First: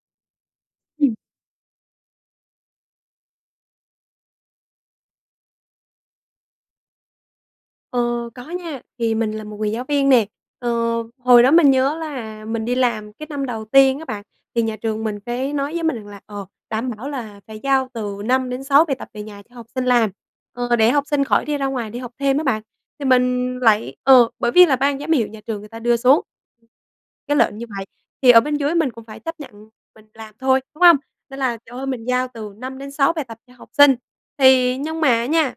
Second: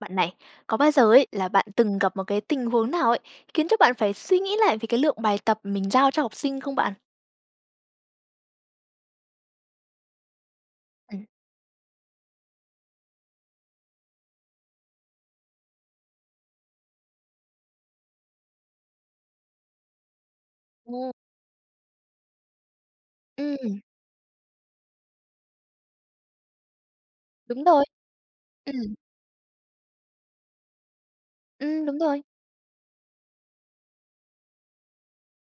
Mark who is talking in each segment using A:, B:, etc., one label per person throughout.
A: Bạn này, có bao giờ
B: Ừm.
A: ấy, là bạn từng gặp một cái tình huống nào ấy, khiến cho bạn phải suy nghĩ lại về cái lượng bài tập mình giao cho học sinh không bạn?
B: Ờ, có nha. Thì mình là một người giáo viên nè. Ờ,
A: Ừm.
B: hồi đó mình nhớ là mình đi làm cái năm đầu tiên á bạn, thì nhà trường mình cái nói với mình rằng là, ờ, "Đảm bảo là phải giao từ 5-6 bài tập về nhà cho học sinh làm," ờ, "để học
A: Ồ.
B: sinh khỏi đi ra ngoài đi học thêm" á bạn. Thì mình
A: Ừm.
B: lại ờ, bởi vì là ban giám hiệu nhà trường người ta đưa xuống cái lệnh
A: Đúng
B: như
A: rồi.
B: vậy. Thì ở bên dưới mình
A: Ừm.
B: cũng phải chấp nhận mình làm thôi, đúng hông? Nên là trời
A: Ừm,
B: ơi,
A: đúng
B: mình
A: rồi.
B: giao từ 5-6 bài tập cho học sinh, thì nhưng mà nha,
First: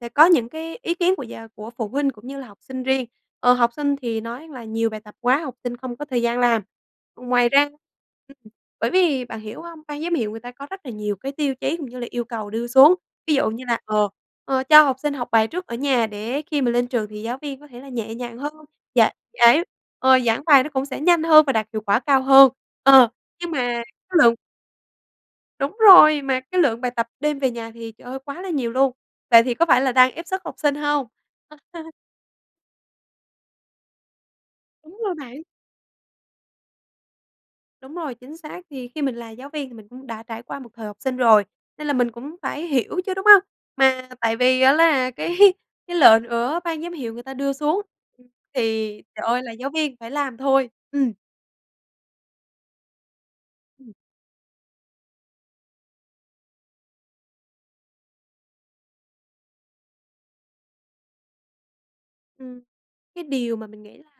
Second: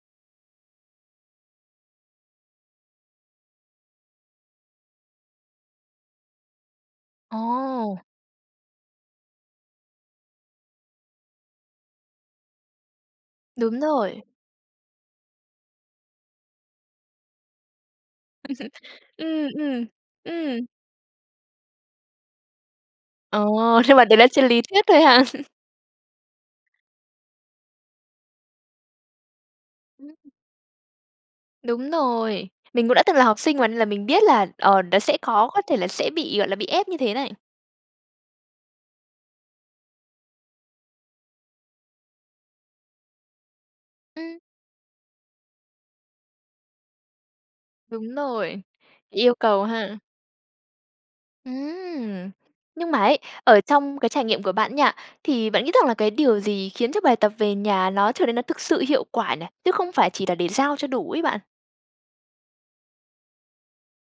B: sẽ có những cái ý kiến của gia của phụ huynh, cũng như là học sinh riêng. Ờ, học sinh thì nói là nhiều bài tập quá, học sinh không có thời gian làm. Ừ, ngoài ra
A: Ồ.
B: ừm, bởi vì bạn hiểu hông? Ban giám hiệu người ta có rất là nhiều cái tiêu chí cũng như là yêu cầu đưa xuống, ví dụ như là,
A: Đúng
B: ờ,
A: rồi.
B: ờ, cho học sinh học bài trước ở nhà để khi mà lên trường thì giáo viên có thể là nhẹ nhàng hơn, dạ
A: Ừm,
B: giải
A: ừm.
B: ờ, giảng bài
A: Ừm.
B: nó cũng sẽ nhanh hơn và đạt hiệu quả cao hơn. Ờ, nhưng mà
A: Ồ, nhưng mà
B: cái
A: đấy là
B: lượng
A: trên lý thuyết thôi hả?
B: Đúng rồi, mà cái lượng bài tập đem về nhà thì trời ơi, quá là nhiều luôn. Vậy thì có phải là đang
A: Ừm.
B: ép sức học sinh hông?
A: Đúng rồi, mình cũng đã từng là học sinh mà, nên là mình biết là, ờ,
B: Đúng
A: nó
B: rồi
A: sẽ
B: bạn.
A: khó có thể là sẽ bị, gọi là, bị ép như thế này.
B: Đúng rồi, chính xác. Thì khi mình là giáo viên thì mình cũng đã trải qua một thời học sinh rồi, nên là mình cũng phải hiểu chứ, đúng hông? Mà tại
A: Ừm.
B: vì á là cái cái lệnh ở ban giám hiệu người ta đưa xuống,
A: Đúng
B: ừ,
A: rồi.
B: thì trời
A: Yêu
B: ơi là
A: cầu
B: giáo viên
A: ha.
B: phải làm thôi. Ừm.
A: Ừm. Nhưng mà ấy, ở
B: Ừm.
A: trong cái trải nghiệm của bạn nha, thì bạn nghĩ rằng là cái điều gì khiến cho bài tập về nhà nó trở nên nó thực sự hiệu quả nè, chứ không phải chỉ là để giao cho đủ ấy bạn?
B: Ừm. Cái điều mà mình nghĩ là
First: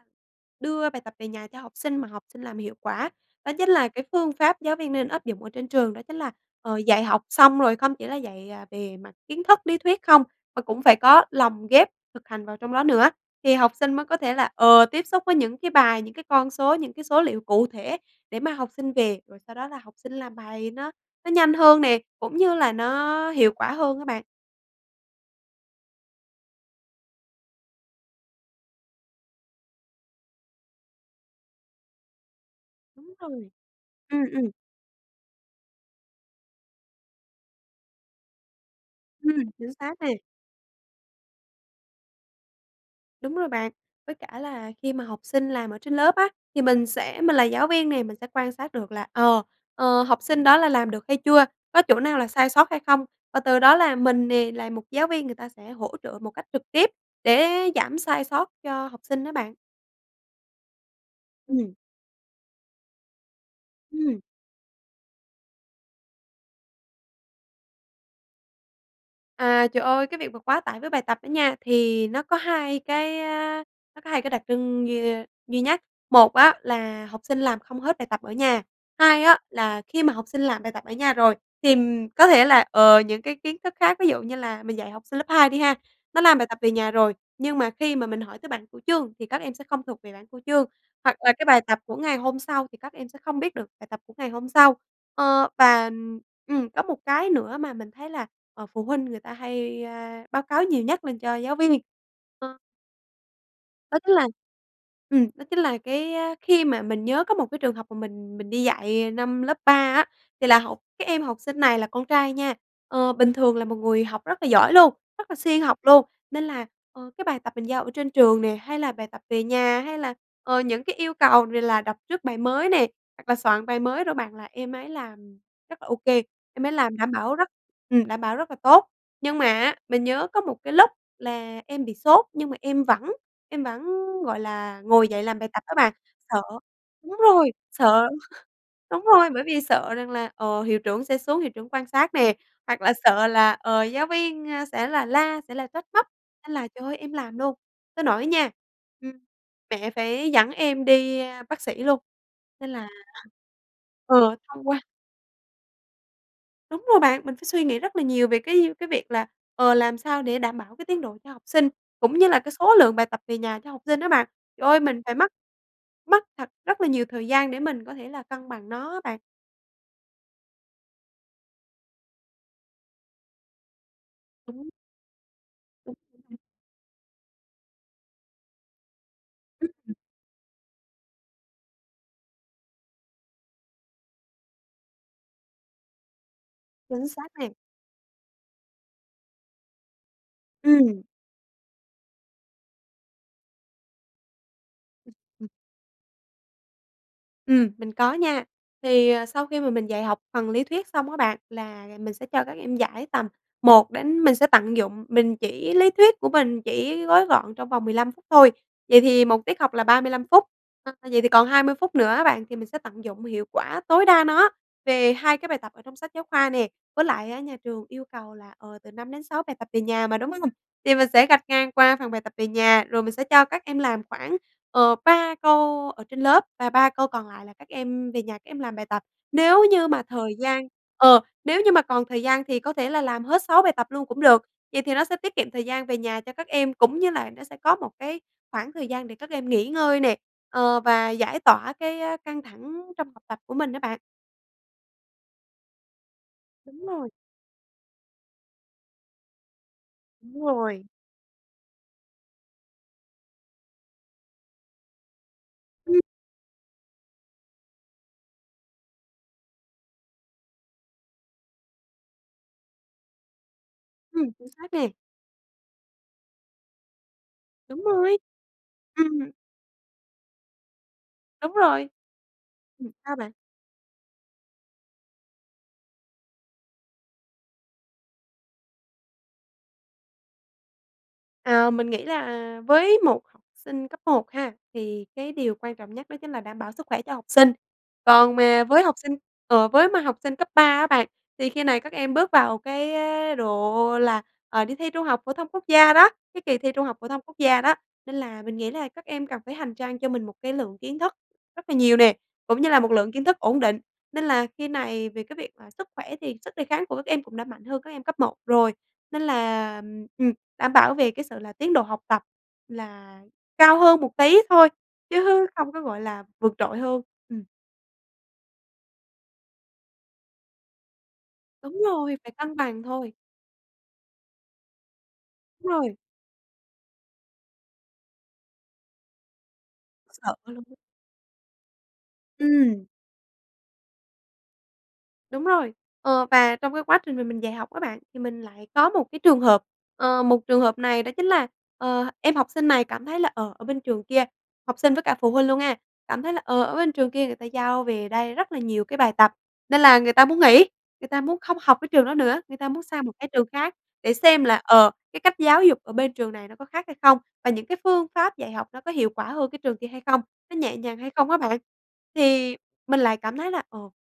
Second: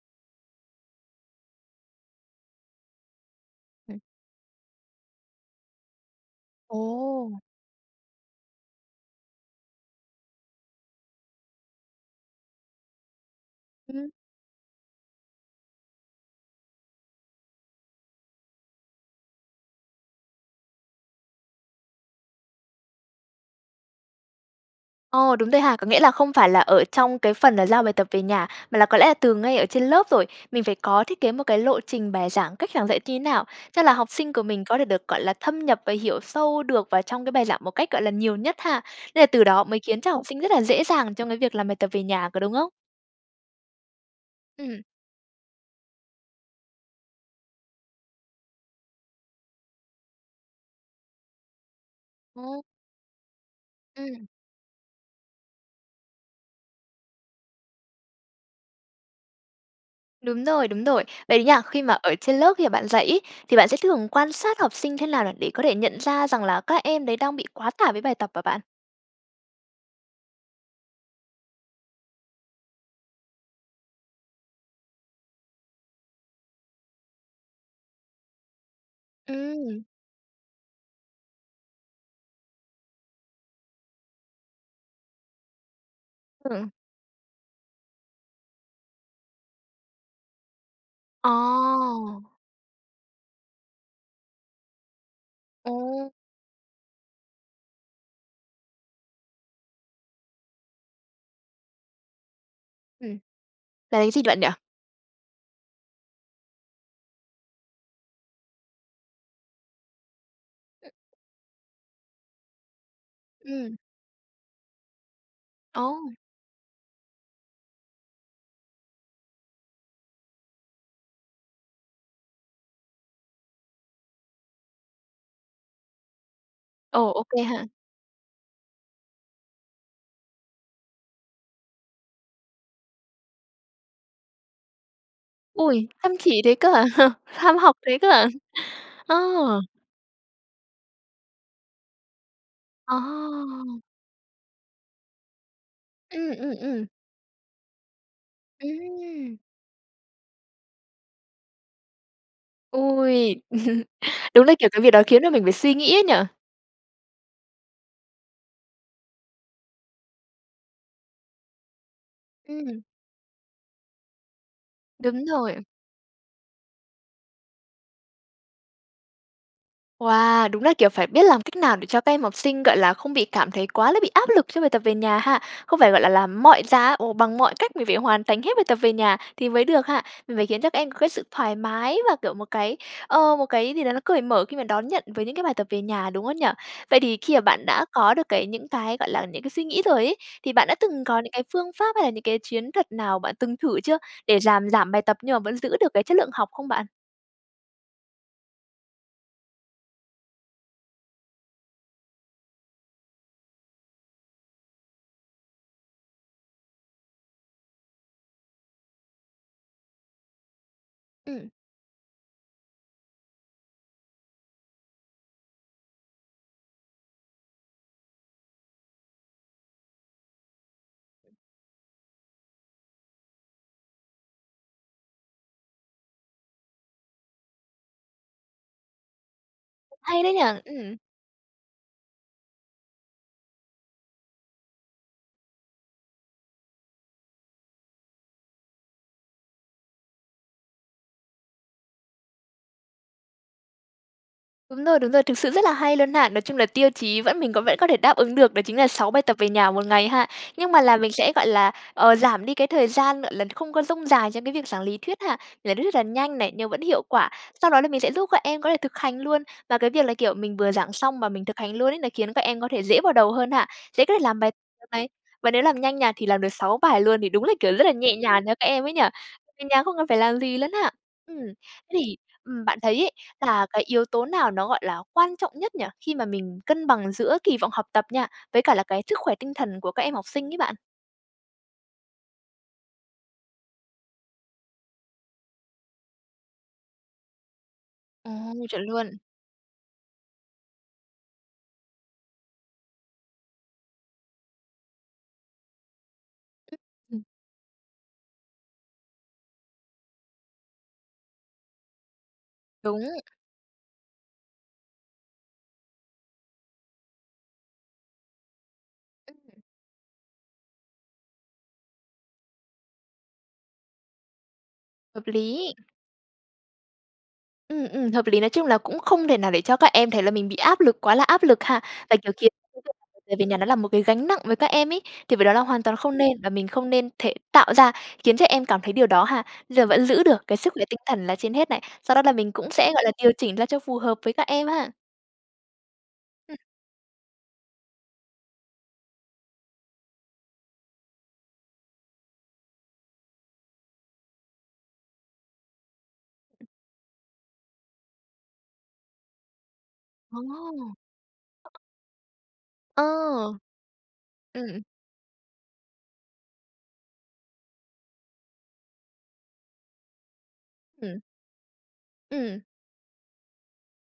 B: đưa bài tập về nhà cho học sinh mà học sinh làm hiệu quả, đó chính là
A: Ừm.
B: cái phương pháp giáo viên nên áp dụng ở trên trường, đó chính là, ờ, dạy học
A: Ồ.
B: xong, rồi không chỉ là dạy, à, về mặt kiến thức, lý thuyết không, mà cũng phải có lồng ghép thực hành vào trong đó nữa. Thì học sinh mới
A: Ừm.
B: có thể là, ờ, tiếp xúc với những cái bài, những cái con số, những cái số liệu cụ thể, để mà học sinh về, rồi sau đó là học sinh làm bài nó nó nhanh hơn nè, cũng như là nó hiệu quả hơn á bạn.
A: Ồ, đúng rồi ha. Có nghĩa là không phải là ở trong cái phần là giao bài tập về nhà, mà là có lẽ là từ ngay ở trên lớp rồi. Mình phải có thiết kế một cái lộ trình bài giảng, cách giảng dạy
B: Đúng
A: thế nào
B: rồi.
A: cho là học
B: Ừm,
A: sinh của
B: ừm.
A: mình có thể được, gọi là, thâm nhập và hiểu sâu được vào trong cái bài giảng một cách, gọi là, nhiều nhất ha. Nên là từ
B: Ừm,
A: đó
B: chính
A: mới
B: xác
A: khiến cho
B: nè.
A: học sinh rất là dễ dàng trong cái việc làm bài tập về nhà, có đúng không?
B: Đúng rồi bạn. Với cả là
A: Ừm.
B: khi mà học sinh làm ở trên lớp á, thì mình sẽ mình là giáo viên nè, mình sẽ quan sát được là, ờ, ờ, học sinh đó là làm được hay chưa, có chỗ nào là sai
A: Ồ.
B: sót hay không? Và từ đó là
A: Ừm.
B: mình nè, là một giáo viên, người ta sẽ hỗ trợ một cách trực tiếp, để giảm sai sót cho học sinh đó bạn.
A: Đúng rồi, đúng rồi. Vậy thì nha,
B: Ừm.
A: khi mà ở trên lớp, khi mà bạn dạy ấy, thì bạn sẽ thường
B: Ừm.
A: quan sát học sinh thế nào là để có thể nhận ra rằng là các em đấy đang bị quá tải với bài tập hả bạn?
B: À, trời ơi! Cái việc mà quá tải với bài tập đó nha, thì nó có hai cái ơ, nó có hai cái đặc trưng duy ơ, duy nhất. Một á, là học sinh làm không hết bài tập ở nhà, hai á, là
A: Ừm.
B: khi mà học sinh làm bài tập ở nhà rồi, tìm có thể là, ờ, những cái kiến thức khác. Ví dụ như là mình dạy học sinh lớp hai đi ha, nó làm bài tập
A: Ừ.
B: về nhà rồi, nhưng mà khi mà mình hỏi tới bảng cửu chương thì các em sẽ không thuộc về bảng cửu chương. Hoặc là cái bài tập của ngày
A: Ồ!
B: hôm sau thì các em sẽ không biết được bài tập của ngày hôm sau, ờ, và
A: Ồ!
B: ừm, có một cái nữa mà mình thấy là, ờ, phụ huynh người ta hay, ơ, báo cáo nhiều nhất lên cho giáo viên [unintelligible]
A: Ừm.
B: Đó
A: Là cái
B: chính
A: gì
B: là
A: bạn nhỉ?
B: ừm, đó chính là cái khi mà mình nhớ có một cái trường hợp mà mình mình đi dạy năm lớp 3 á. Thì là học
A: Ừm.
B: cái em học sinh này là con trai nha, ờ, bình thường là
A: Ừm.
B: một người học rất là giỏi luôn, rất là siêng học luôn.
A: Ồ.
B: Nên là, ờ, cái bài tập mình giao ở trên trường nè, hay là bài tập về nhà, hay là, ờ, những cái yêu cầu về là đọc trước bài mới nè, hoặc là soạn bài mới rồi bạn, là em ấy làm rất là ô kê. Em ấy làm
A: Ồ,
B: đảm
A: OK
B: bảo rất
A: ha.
B: ừm, đảm bảo rất là tốt. Nhưng mà á, mình nhớ có một cái lúc là em bị sốt nhưng mà em vẫn em vẫn, gọi là, ngồi dậy làm bài tập đó
A: Ôi,
B: bạn.
A: chăm
B: Sợ
A: chỉ thế cơ à,
B: đúng rồi,
A: chăm học thế
B: sợ
A: cơ ạ?
B: đúng rồi, bởi vì
A: Ờ.
B: sợ rằng là, ờ, hiệu trưởng sẽ xuống, hiệu trưởng quan sát nè, hoặc là
A: Ờ.
B: sợ là, ờ, giáo viên sẽ là la, sẽ là trách móc.
A: Ừm,
B: Nên
A: ừm,
B: là trời
A: ừm.
B: ơi, em làm luôn, tới nỗi nha, ừm,
A: Ừm.
B: mẹ phải dẫn em đi bác sĩ luôn, nên là,
A: Ôi,
B: ờ,
A: đúng là kiểu
B: thông
A: cái
B: qua
A: việc đó khiến cho mình phải suy nghĩ ấy nhỉ.
B: Đúng rồi bạn, mình phải suy nghĩ rất là nhiều về cái, ơ, cái việc là, ờ, làm sao để đảm bảo cái tiến độ cho học sinh, cũng như là cái số
A: Ừm.
B: lượng bài tập về nhà cho học sinh đó bạn. Trời ơi, mình phải
A: Đúng
B: mất
A: rồi.
B: mất thật rất là nhiều thời gian để mình có thể là cân bằng nó á bạn.
A: Wow, đúng là, kiểu, phải biết làm cách nào để cho các em học sinh, gọi là, không bị cảm thấy quá là bị áp lực cho
B: Đúng.
A: bài tập về nhà ha. Không phải, gọi là,
B: [unintelligible]
A: làm mọi giá, ồ, bằng mọi cách mình phải hoàn thành hết bài tập về nhà thì mới
B: Ừm,
A: được
B: ừm.
A: ha. Mình phải khiến cho các em có cái sự thoải mái và, kiểu, một cái, ờ, một cái gì đó nó cởi mở khi mà đón nhận với những cái bài tập về nhà, đúng không nhỉ? Vậy
B: Chính
A: thì
B: xác
A: khi mà
B: nè.
A: bạn đã có được cái những cái, gọi là, những cái suy nghĩ rồi ấy, thì bạn đã
B: Ừm.
A: từng có những cái phương pháp hay là những cái chiến thuật nào bạn từng thử chưa để giảm giảm bài tập nhưng mà
B: [unintelligible]
A: vẫn giữ được cái chất lượng học không bạn?
B: Ừm, mình có nha. Thì, ờ, sau khi mà mình dạy học phần lý thuyết xong á bạn, là mình sẽ cho các em giải tầm 1 đến mình sẽ tận dụng mình chỉ lý thuyết của mình chỉ gói gọn trong vòng 15 phút thôi. Vậy thì 1 tiết học là 35 phút. [unintelligible] vậy thì còn
A: Ừm.
B: 20 phút nữa á bạn, thì mình sẽ tận dụng hiệu quả tối đa nó về 2 cái bài tập ở trong sách giáo khoa nè. Với lại á, nhà trường yêu cầu là, ờ, từ 5 đến 6 bài tập về nhà mà, đúng hông? Thì mình sẽ gạch ngang qua phần bài tập về nhà, rồi mình sẽ cho các em làm khoảng, ờ, 3 câu ở trên lớp và 3 câu còn lại là các em về nhà các em làm bài tập. Nếu như
A: Cũng
B: mà
A: hay đấy
B: thời
A: nhỉ.
B: gian
A: Ừm.
B: ờ, nếu như mà còn thời gian thì có thể là làm hết 6 bài tập luôn cũng được. Vậy thì nó sẽ tiết kiệm thời gian về nhà cho các em, cũng như là nó sẽ có một cái khoảng thời gian để các em nghỉ ngơi nè, ờ, và giải tỏa cái, ơ, căng thẳng trong học tập của mình á bạn.
A: Đúng rồi, đúng rồi, thực sự rất là hay luôn ha. Nói chung là
B: Đúng
A: tiêu
B: rồi.
A: chí vẫn mình vẫn có thể đáp ứng được đó chính là 6 bài tập về nhà 1 ngày ha.
B: Đúng
A: Nhưng mà
B: rồi.
A: là mình sẽ, gọi là, ờ, giảm đi cái thời gian, gọi là, không có dông dài trong cái việc giảng lý thuyết ha, giảng lý thuyết
B: Ừm.
A: là nhanh này, nhưng vẫn hiệu quả. Sau đó là mình sẽ giúp các em có thể thực hành luôn. Và cái việc là, kiểu, mình vừa giảng xong và mình thực hành luôn ấy, nó khiến các em có thể dễ vào đầu hơn ha, dễ có thể
B: Ừm,
A: làm
B: chính
A: bài
B: xác
A: tập
B: nè.
A: này. Và nếu làm nhanh nha, thì làm được 6 bài luôn thì đúng là, kiểu,
B: Đúng
A: rất là
B: rồi.
A: nhẹ nhàng cho các em ấy nhỉ,
B: Ừm.
A: về nhà không có phải làm gì lắm á. Ừm.
B: Đúng rồi.
A: Thế thì bạn, ừm,
B: Ừm
A: thấy ấy,
B: sao bạn?
A: là cái yếu tố nào nó, gọi là, quan trọng nhất nhỉ khi mà mình cân bằng giữa kỳ vọng học tập nha, với cả là cái sức khỏe tinh thần của các em học sinh ấy bạn?
B: Ờ, mình nghĩ là với một học sinh cấp 1 ha, thì cái điều quan trọng nhất đó chính là đảm bảo sức khỏe cho học sinh.
A: Ồ,
B: Còn mà với
A: chuẩn
B: học sinh
A: luôn.
B: ờ, với mà học sinh cấp 3 á bạn, thì khi này các em bước vào cái, ơ, độ là, ờ, đi thi Trung học phổ thông Quốc gia đó, cái kỳ thi
A: Ư,
B: Trung học phổ thông
A: ừm.
B: Quốc gia đó. Nên là mình nghĩ là các em cần phải hành trang cho mình một cái lượng kiến thức rất là nhiều nè, cũng như là một lượng
A: Đúng.
B: kiến thức ổn định. Nên là khi này về cái việc là sức khỏe thì sức đề kháng của các em cũng đã mạnh hơn các em cấp 1 rồi, nên
A: Ừm.
B: là, ừm, đảm bảo về cái sự là tiến độ học tập là cao hơn một tí thôi chứ
A: Hợp
B: không
A: lý.
B: có, gọi là, vượt trội hơn. Ừm.
A: Ừm, ừm, hợp lý. Nói chung là cũng không thể nào để cho các em thấy là mình bị áp lực quá là áp lực ha.
B: Đúng rồi,
A: Và,
B: phải
A: kiểu, khiến
B: cân
A: cho
B: bằng
A: cái việc làm
B: thôi.
A: bài tập về nhà nó là một cái gánh nặng với các em ấy, thì với đó là
B: Đúng
A: hoàn
B: rồi.
A: toàn không nên và mình không nên thể tạo ra, khiến cho các em cảm thấy điều đó ha. Giờ vẫn giữ
B: Sợ
A: được cái
B: luôn
A: sức
B: á.
A: khỏe tinh thần là trên hết này, sau đó là mình cũng
B: Ừm.
A: sẽ, gọi là, điều chỉnh ra cho phù hợp với các em ha.
B: Đúng rồi, ờ, và
A: Ừm.
B: trong cái quá trình mà mình mình dạy học á bạn, thì mình lại có một cái trường hợp, ờ, một trường hợp này đó chính là, ờ, em học sinh này cảm thấy là, ờ, ở bên trường kia, học sinh với cả phụ huynh luôn ha, cảm thấy là, ờ, ở bên trường kia người ta giao về đây rất là nhiều cái bài tập, nên là người ta muốn
A: Ồ.
B: nghỉ, người ta muốn không học
A: [unintelligible]
B: cái trường đó nữa. Người ta muốn sang
A: Ờ.
B: một cái trường khác để xem là,
A: Ừm.
B: ờ, cái cách giáo dục ở bên trường này nó có khác hay không, và những cái phương pháp dạy học nó có hiệu quả hơn cái trường kia hay không, nó nhẹ nhàng hay
A: Ừm.
B: không á bạn. Thì
A: Ừm.
B: mình lại cảm thấy là, ồ,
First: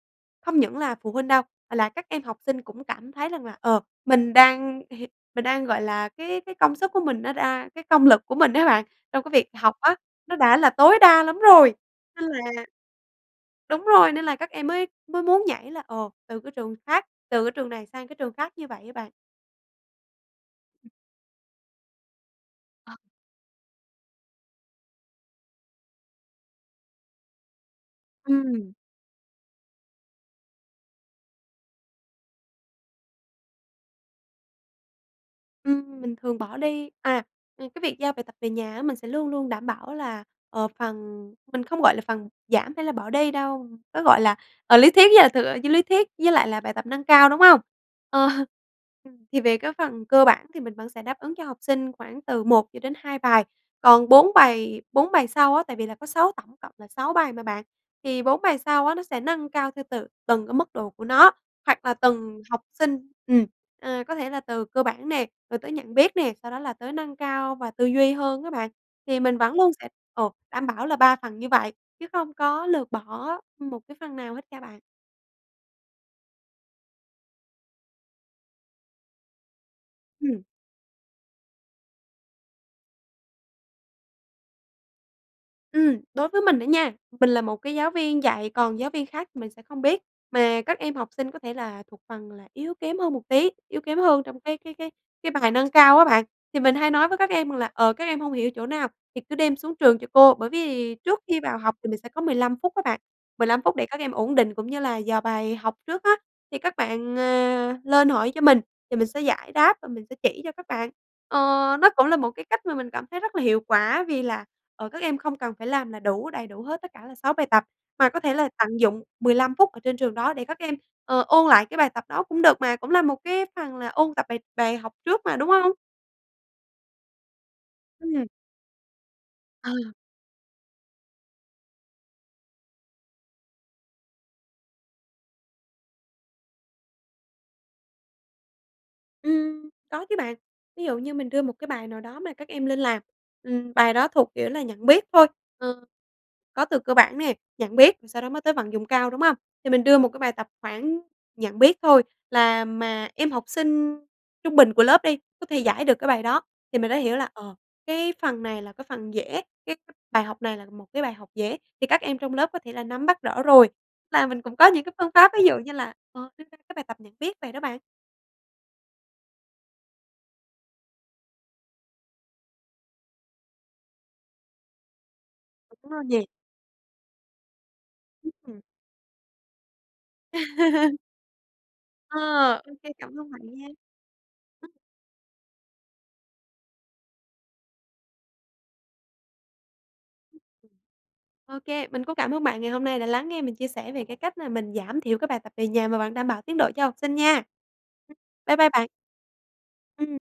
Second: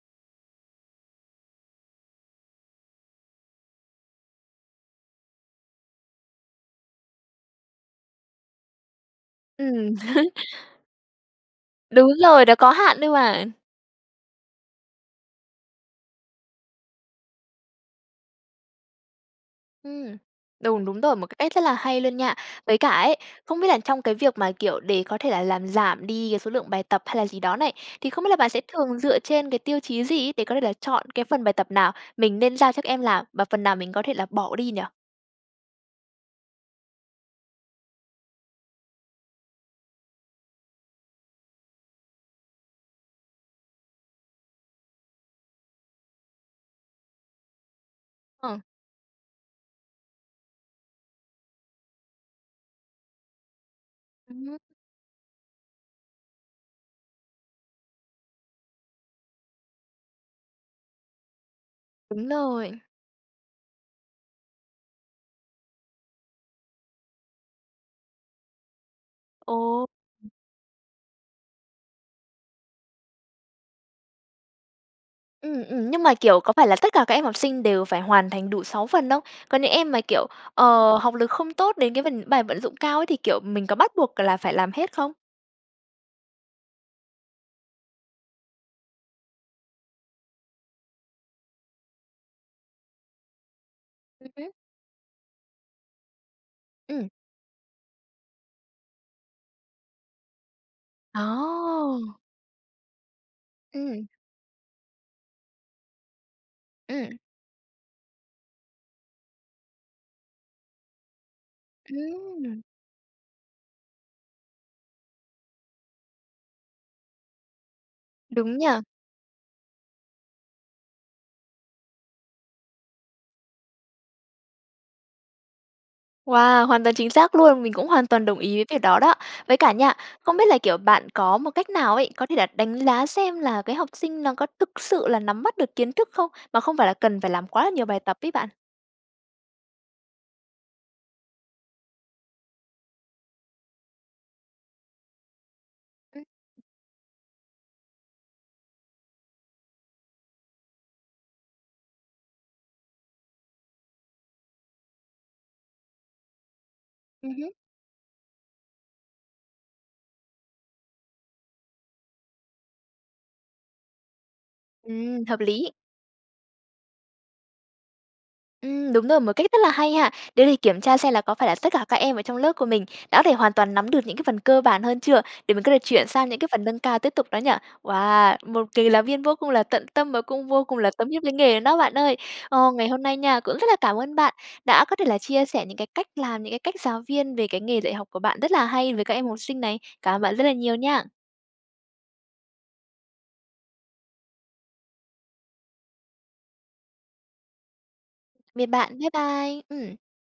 B: không những là phụ huynh đâu, mà là các em học sinh cũng cảm thấy rằng là, ờ, mình đang h mình đang, gọi là, cái cái công sức của mình nó đa cái công lực của mình á bạn, trong cái việc học
A: Ừm.
B: á, nó đã là tối đa lắm rồi.
A: Đúng
B: Nên
A: rồi, đâu
B: là
A: có hạn đâu mà.
B: đúng rồi, nên là các em mới mới muốn nhảy là, ồ, từ cái trường khác từ cái trường này sang cái trường khác như vậy á bạn.
A: Ừm. Đùng,
B: Ừm.
A: đúng rồi, một cách rất là hay luôn, nha. Với cả
B: Ờ.
A: ấy, không biết là trong cái việc mà, kiểu, để có thể là làm giảm đi cái số lượng bài tập hay là gì đó này, thì không biết là bạn sẽ
B: Ừm.
A: thường dựa trên cái tiêu chí gì ấy, để có thể là chọn cái phần bài tập nào mình nên giao cho em làm, và phần nào mình có thể là bỏ đi nhỉ?
B: Ừm, mình thường bỏ đi, à ừm, cái việc giao bài tập về nhà á, mình sẽ luôn luôn đảm bảo là, ờ, phần mình không, gọi là, phần giảm hay là bỏ đi đâu, nó, gọi là, ờ, lý thuyết với là thực với lý thuyết với lại là bài tập nâng cao, đúng hông? Ờ,
A: Ờ.
B: ừm, thì về cái phần cơ bản thì mình vẫn sẽ đáp ứng cho học sinh khoảng từ 1 cho đến 2 bài. Còn 4
A: Ừm.
B: bài 4 bài sau á, tại vì là có 6 tổng cộng là 6 bài mà bạn, thì 4 bài sau á, nó sẽ nâng cao theo từ từng cái mức độ của nó, hoặc là
A: Đúng
B: từng học
A: rồi.
B: sinh, ừm, ờ, có thể là từ cơ bản nè, rồi tới nhận biết nè, sau đó là tới nâng cao và tư duy hơn á bạn. Thì mình vẫn luôn
A: Ồ.
B: sẽ, ờ, đảm bảo là 3 phần như vậy, chứ không có lược bỏ một cái phần nào hết nha bạn.
A: Ừm, ừm. Nhưng mà, kiểu, có phải là tất cả các em học sinh đều phải hoàn thành đủ 6 phần không? Có những em mà, kiểu,
B: Ừm.
A: ờ, học lực không tốt đến cái phần bài vận dụng cao ấy, thì, kiểu, mình có bắt buộc là phải làm hết không?
B: Ừm, đối với mình á nha, mình là một cái giáo viên dạy, còn giáo viên khác thì mình sẽ không biết. Mà các em học sinh có thể là thuộc phần là yếu kém hơn một tí, yếu kém hơn
A: Ừm
B: trong
A: hứm.
B: cái cái cái cái bài nâng cao á bạn, thì mình hay nói
A: Ừm.
B: với các em là, ờ, các em hông hiểu chỗ nào thì cứ đem xuống trường cho cô. Bởi vì trước khi vào học thì mình sẽ
A: Ờ.
B: có 15 phút á bạn, 15 phút để các
A: Ừm.
B: em ổn định cũng như là dò bài học trước á, thì các
A: Ừm.
B: bạn, à, lên hỏi cho mình thì mình sẽ giải đáp và mình sẽ chỉ cho các bạn. Ờ, nó cũng là một cái
A: Ừm.
B: cách mà mình cảm thấy rất là hiệu quả vì là, ờ, các em không cần phải làm là đủ đầy đủ hết tất cả là 6 bài tập mà có thể là
A: Đúng nhỉ?
B: tận dụng 15 phút ở trên trường đó để các em, ờ, ôn lại cái bài tập đó cũng được mà. Cũng là một cái phần là ôn tập bài bài học trước mà, đúng hông?
A: Wow, hoàn toàn chính xác luôn. Mình cũng hoàn toàn
B: Ừm.
A: đồng ý với việc đó đó. Với
B: Ờ.
A: cả nha, không biết là, kiểu, bạn có một cách nào ấy, có thể là đánh giá xem là cái học sinh nó có thực sự là nắm bắt được kiến thức không? Mà không phải là cần phải làm quá là nhiều bài tập ấy bạn.
B: Ừm, có chứ bạn, ví dụ như mình đưa một cái bài nào đó mà các em lên làm, ừm, bài đó thuộc kiểu là nhận biết thôi, ờ,
A: Ừm.
B: có từ cơ bản này, nhận biết, rồi sau đó mới tới vận dụng cao, đúng hông? Thì mình đưa một cái bài tập khoảng nhận biết thôi là mà em học sinh trung bình của lớp đi, có thể giải được cái bài đó. Thì mình đã hiểu là,
A: Ừm hứm.
B: ờ, cái phần này là cái phần dễ, cái bài học này là một cái bài học dễ thì các em trong lớp có thể là nắm bắt rõ rồi. Tức là mình cũng có những cái phương
A: Ừm,
B: pháp
A: hợp
B: ví dụ
A: lý.
B: như là, ờ, cái cái bài tập nhận biết vậy đó bạn.
A: Ừm, đúng rồi, một cách rất là hay ha. Đế để kiểm tra xem là có phải là tất cả các em ở trong lớp của mình đã có thể hoàn toàn nắm được những cái phần cơ bản hơn chưa? Để mình có thể
B: Đúng rồi
A: chuyển
B: nè.
A: sang những cái phần nâng cao tiếp tục đó nhỉ? Wow!
B: Ừm.
A: Một người giáo viên vô cùng là tận tâm và cũng vô cùng là tâm huyết với nghề luôn đó bạn ơi.
B: Ờ,
A: Ô,
B: ô
A: ngày
B: kê
A: hôm
B: cảm
A: nay
B: ơn bạn
A: nha, cũng
B: nha.
A: rất là cảm ơn bạn
B: Ừm.
A: đã có thể là chia sẻ những cái cách làm, những cái cách giáo viên về cái nghề dạy học của bạn rất là hay về các em học sinh này. Cảm ơn bạn
B: Ừm.
A: rất là nhiều nha.
B: Ô kê, mình cũng cảm ơn bạn ngày hôm nay đã lắng nghe mình chia sẻ về cái cách là mình giảm thiểu cái bài tập về nhà mà vẫn đảm bảo tiến độ cho học sinh, nha. Ừm. Bái
A: Tạm biệt
B: bai bạn.
A: bạn. Bái bai. Ừm.
B: Ừm.